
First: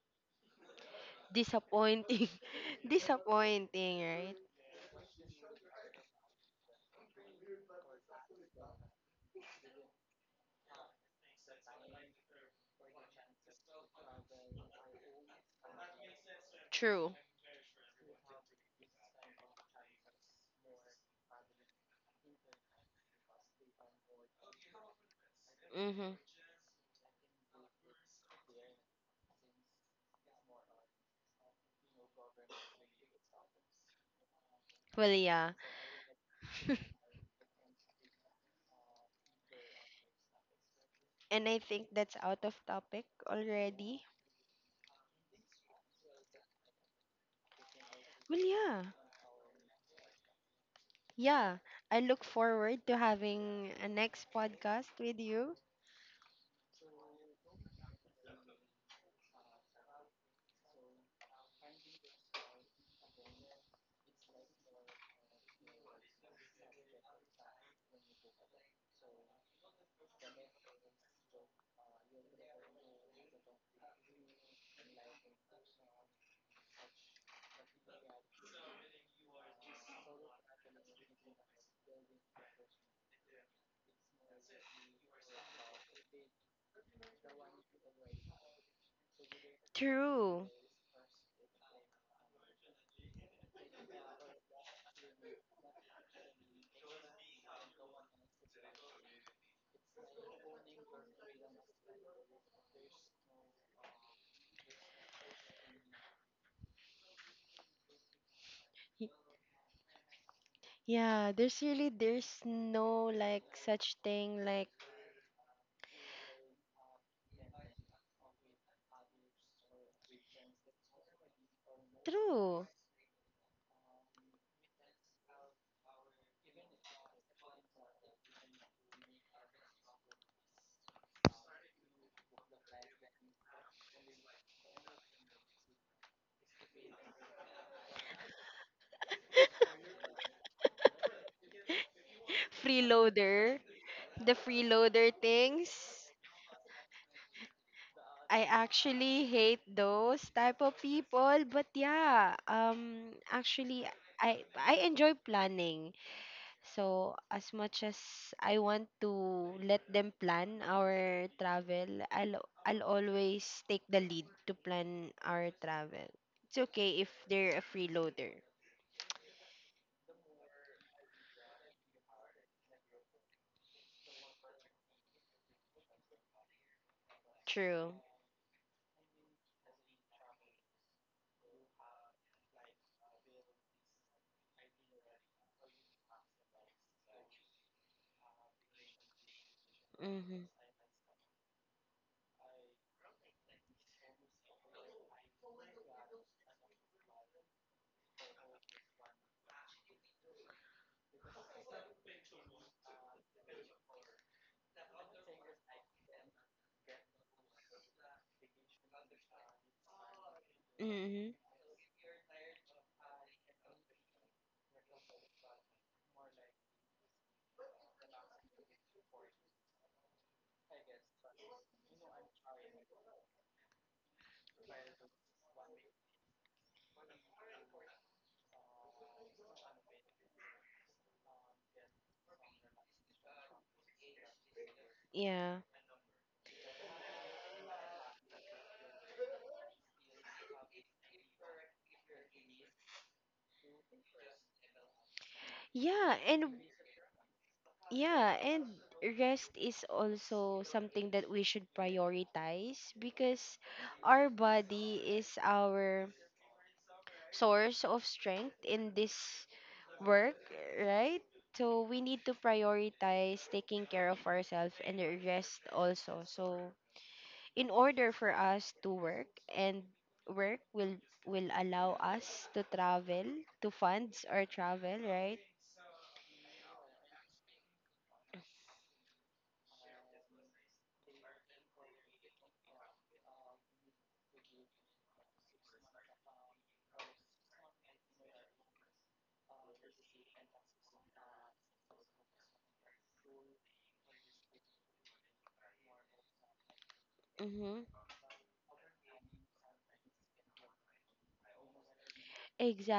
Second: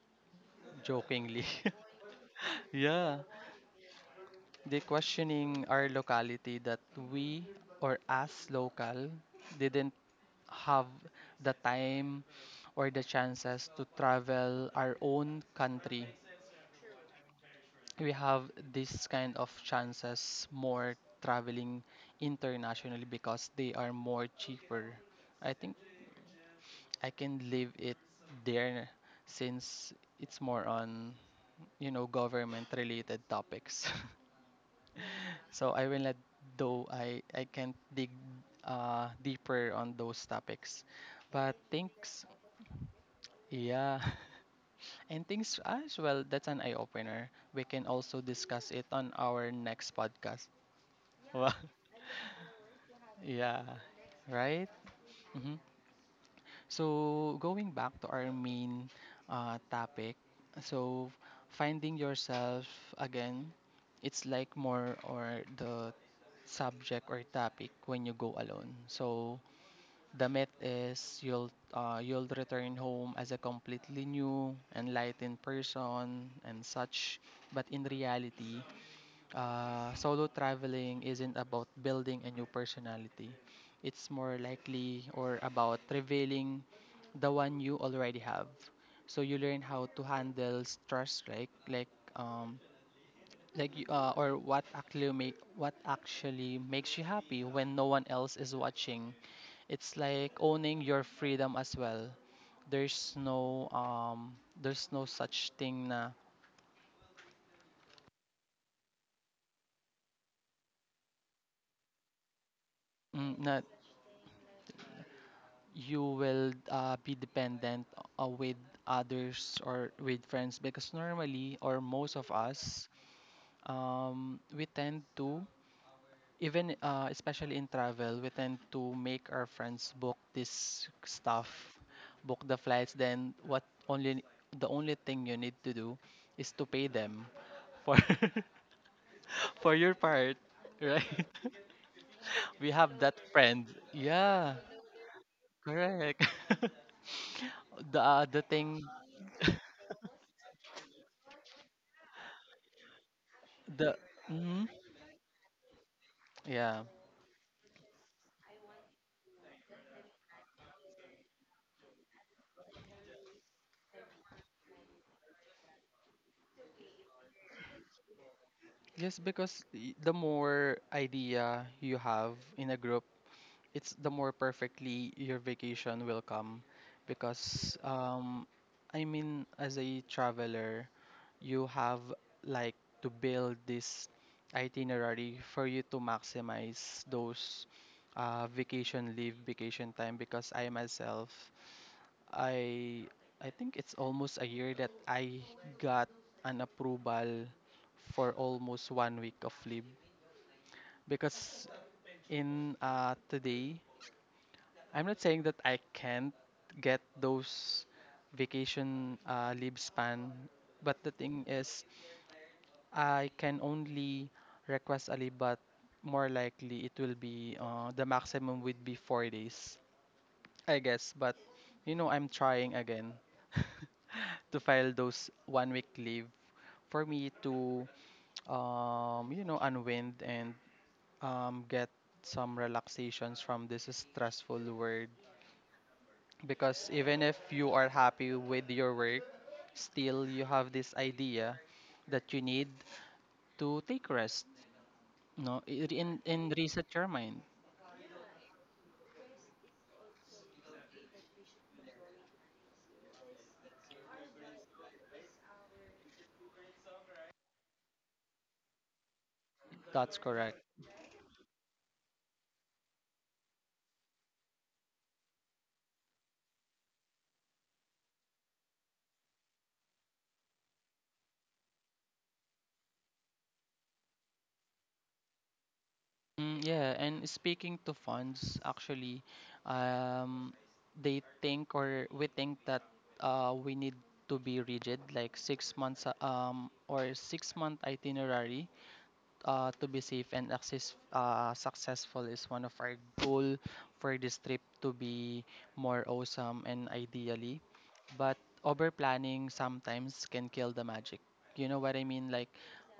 [SPEAKER 1] jokingly.
[SPEAKER 2] Disappointing.
[SPEAKER 1] Yeah,
[SPEAKER 2] Disappointing, right?
[SPEAKER 1] the questioning our locality, that we, or us local, didn't have the time or the chances to travel our own country.
[SPEAKER 2] True.
[SPEAKER 1] We have this kind of chances more, traveling internationally, because they are more cheaper. I think
[SPEAKER 2] Mm-hmm.
[SPEAKER 1] I can leave it there, since it's more on, you know, government related topics.
[SPEAKER 2] Well, yeah.
[SPEAKER 1] So I will let, though I can't dig deeper on those topics.
[SPEAKER 2] And
[SPEAKER 1] But
[SPEAKER 2] I think that's
[SPEAKER 1] thanks.
[SPEAKER 2] out of topic
[SPEAKER 1] Yeah.
[SPEAKER 2] already.
[SPEAKER 1] And things as well, that's an eye opener. We can also
[SPEAKER 2] Well,
[SPEAKER 1] discuss
[SPEAKER 2] yeah.
[SPEAKER 1] it on our next podcast. Wow.
[SPEAKER 2] Yeah. I look forward to
[SPEAKER 1] Yeah,
[SPEAKER 2] having a next
[SPEAKER 1] right?
[SPEAKER 2] podcast with
[SPEAKER 1] hmm
[SPEAKER 2] you.
[SPEAKER 1] So, going back to our main topic, so finding yourself again, it's like more, or the subject or topic when you go alone. So, the myth is you'll return home as a completely new, enlightened person and such. But in reality, solo traveling isn't about building a new personality. It's more likely, or about revealing the one you already have. So you learn how to
[SPEAKER 2] True.
[SPEAKER 1] handle stress, um like or what actually makes you happy when no one else is watching. It's like owning your freedom as well. There's no um there's no such thing, na,
[SPEAKER 2] Y- Yeah, there's no, like,
[SPEAKER 1] na
[SPEAKER 2] such thing like
[SPEAKER 1] you will be dependent with others or with friends, because normally, or most of
[SPEAKER 2] true
[SPEAKER 1] us, we tend to, even especially in travel, we tend to make our friends book this stuff, book the flights, then what, only the only thing you need to do is to pay them for for your part, right? We have that
[SPEAKER 2] freeloader.
[SPEAKER 1] friend,
[SPEAKER 2] The
[SPEAKER 1] yeah,
[SPEAKER 2] freeloader things.
[SPEAKER 1] correct. The
[SPEAKER 2] I
[SPEAKER 1] thing.
[SPEAKER 2] actually hate those type of people, but yeah, actually
[SPEAKER 1] The
[SPEAKER 2] I
[SPEAKER 1] mhm,
[SPEAKER 2] I enjoy planning.
[SPEAKER 1] yeah.
[SPEAKER 2] So, as much as I want to let them plan our travel, I'll always take the lead to plan our travel. It's okay if they're a freeloader.
[SPEAKER 1] Yes, because the more idea you have in a group, it's the more perfectly your vacation will come. Because
[SPEAKER 2] True.
[SPEAKER 1] I mean, as a traveler, you have like to build this itinerary for you to maximize those vacation leave, vacation time,
[SPEAKER 2] Mhm.
[SPEAKER 1] because I myself, I I think it's almost a year that I got an approval for almost 1 week of leave, because in today, I'm not saying that I can't get those vacation leave span, but the
[SPEAKER 2] Mhm.
[SPEAKER 1] thing is, I can only request a leave, but more likely it will be the maximum would be 4 days, I guess, but you know, I'm trying again to file those 1 week leave for me to, you know, unwind and get some relaxations from this stressful world.
[SPEAKER 2] Yeah.
[SPEAKER 1] Because even if you are happy with your work, still you have this idea that you need to take rest, no,
[SPEAKER 2] Yeah, and
[SPEAKER 1] in reset your mind.
[SPEAKER 2] Yeah, and rest is also something that we should prioritize because our body is our source of strength in this
[SPEAKER 1] That's
[SPEAKER 2] work,
[SPEAKER 1] correct.
[SPEAKER 2] right? So we need to prioritize taking care of ourselves and rest also. So, in order for us to work, and work will allow us to travel to funds or travel, right?
[SPEAKER 1] Mm, yeah, and speaking to funds, actually, um, they think, or we think that we need to be rigid, like 6 months or 6 month itinerary to be safe and access, successful is one of our goal for this trip to be more awesome and ideally,
[SPEAKER 2] Mm-hmm.
[SPEAKER 1] but over planning sometimes can kill the magic. You know what I mean? Like,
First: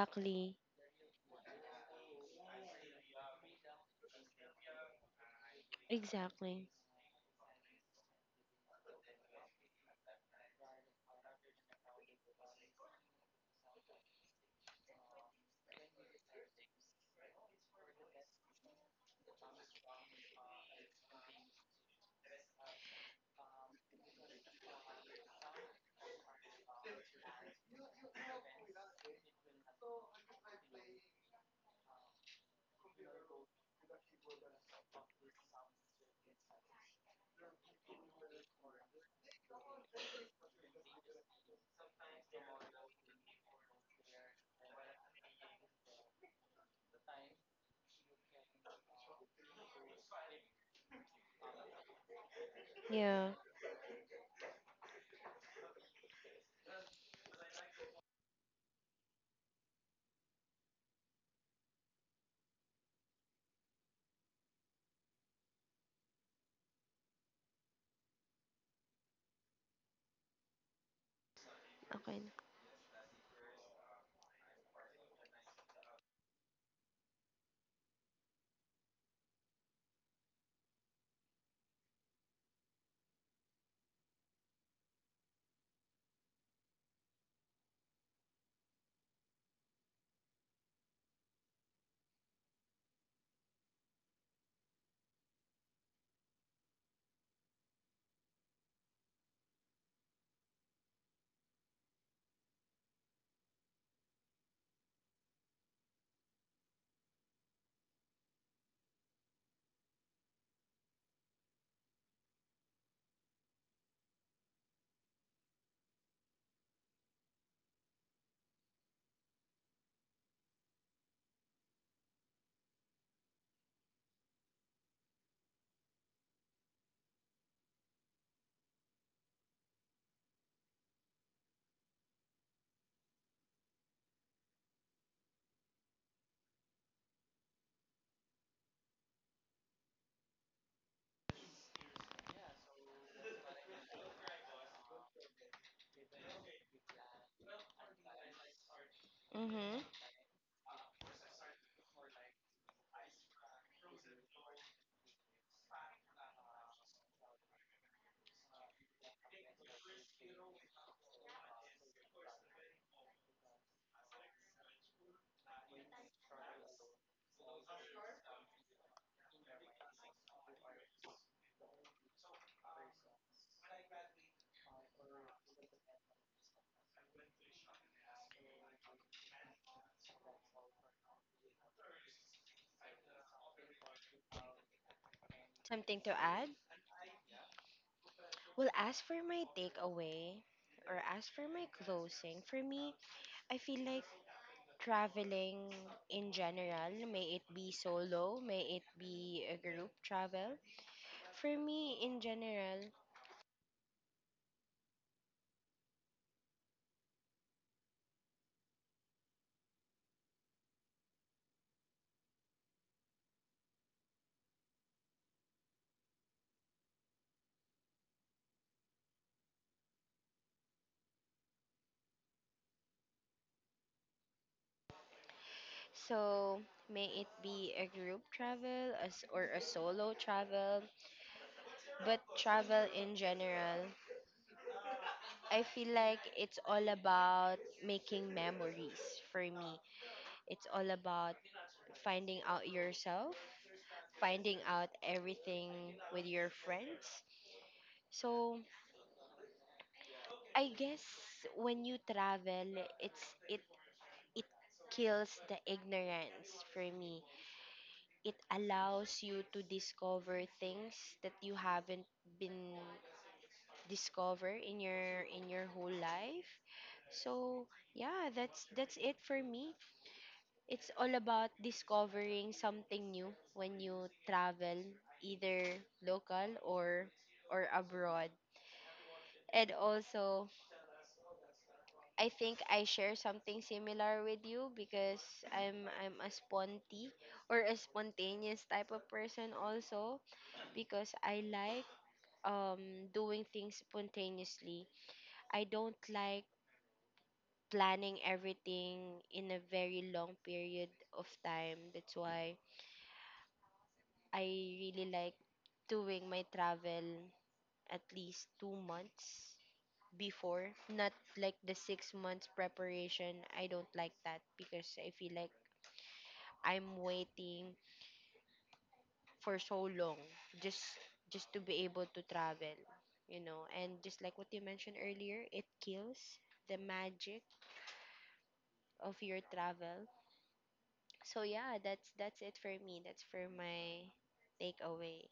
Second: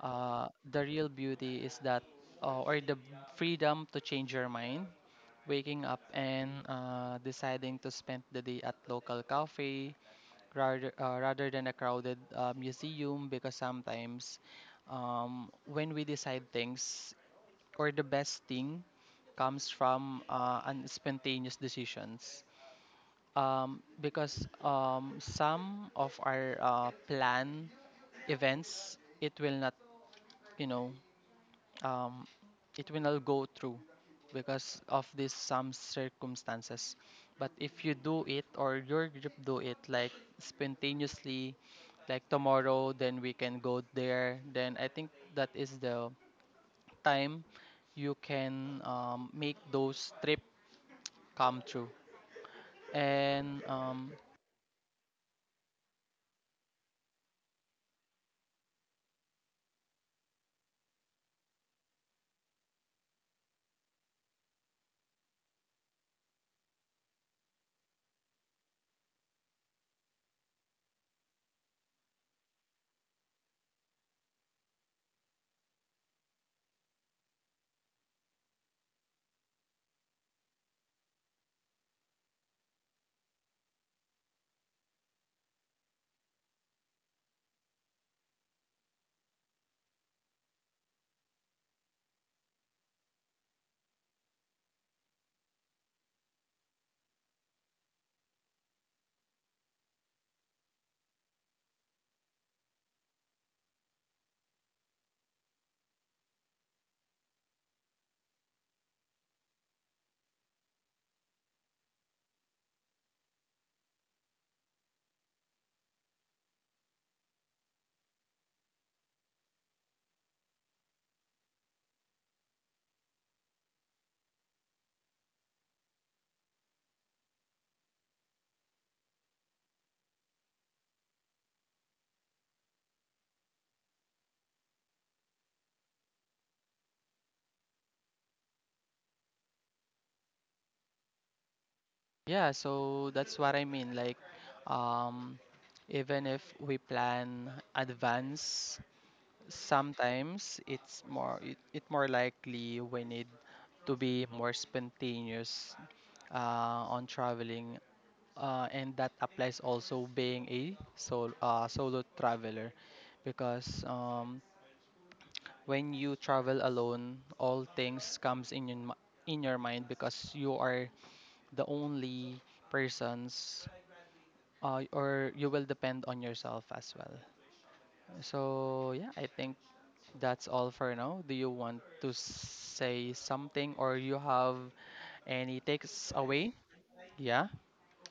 [SPEAKER 1] the real beauty is that, or the freedom to change your mind, waking up and
[SPEAKER 2] Exactly.
[SPEAKER 1] deciding to spend the day at local cafe rather than a crowded museum. Because sometimes, when we decide things, or the best thing comes from unspontaneous decisions, because some of our plan events, it will not, you know, um, it will not go through because of this some circumstances, but if you do it or your group do it like spontaneously, like tomorrow, then we can go there, then I think that is the time you can make those trip come true,
[SPEAKER 2] Yeah.
[SPEAKER 1] and
[SPEAKER 2] Okay na.
[SPEAKER 1] yeah, so that's what I mean. Like, um, even if we plan advance,
[SPEAKER 2] Mm-hmm.
[SPEAKER 1] sometimes it's more it, it more likely we need to be more spontaneous on traveling, and that applies also being a solo traveler, because when you travel alone, all things comes in your, in your mind, because you are the only persons, or you will depend on yourself as well. So yeah, I think that's all for now. Do you want to say something, or you have any
[SPEAKER 2] Something
[SPEAKER 1] takes
[SPEAKER 2] to add?
[SPEAKER 1] away? Yeah.
[SPEAKER 2] Well, as for my takeaway, or as for my closing, for me, I feel like traveling in general, may it be solo, may it be a group travel. For me, in general, so may it be a group travel as or a solo travel, but travel in general, I feel like it's all about making memories for me. It's all about finding out yourself, finding out everything with your friends. So I guess when you travel, it's it it kills the ignorance for me. It allows you to discover things that you haven't been discover in your whole life. So yeah, that's it for me. It's all about discovering something new when you travel, either local or abroad. And also, I think I share something similar with you because I'm a sponty or a spontaneous type of person also because I like doing things spontaneously. I don't like planning everything in a very long period of time. That's why I really like doing my travel at least 2 months before, not like the 6 months preparation. I don't like that because I feel like I'm waiting for so long just just to be able to travel. And just like what you mentioned earlier, it kills the magic of your travel. So yeah, that's it for me. That's for my takeaway.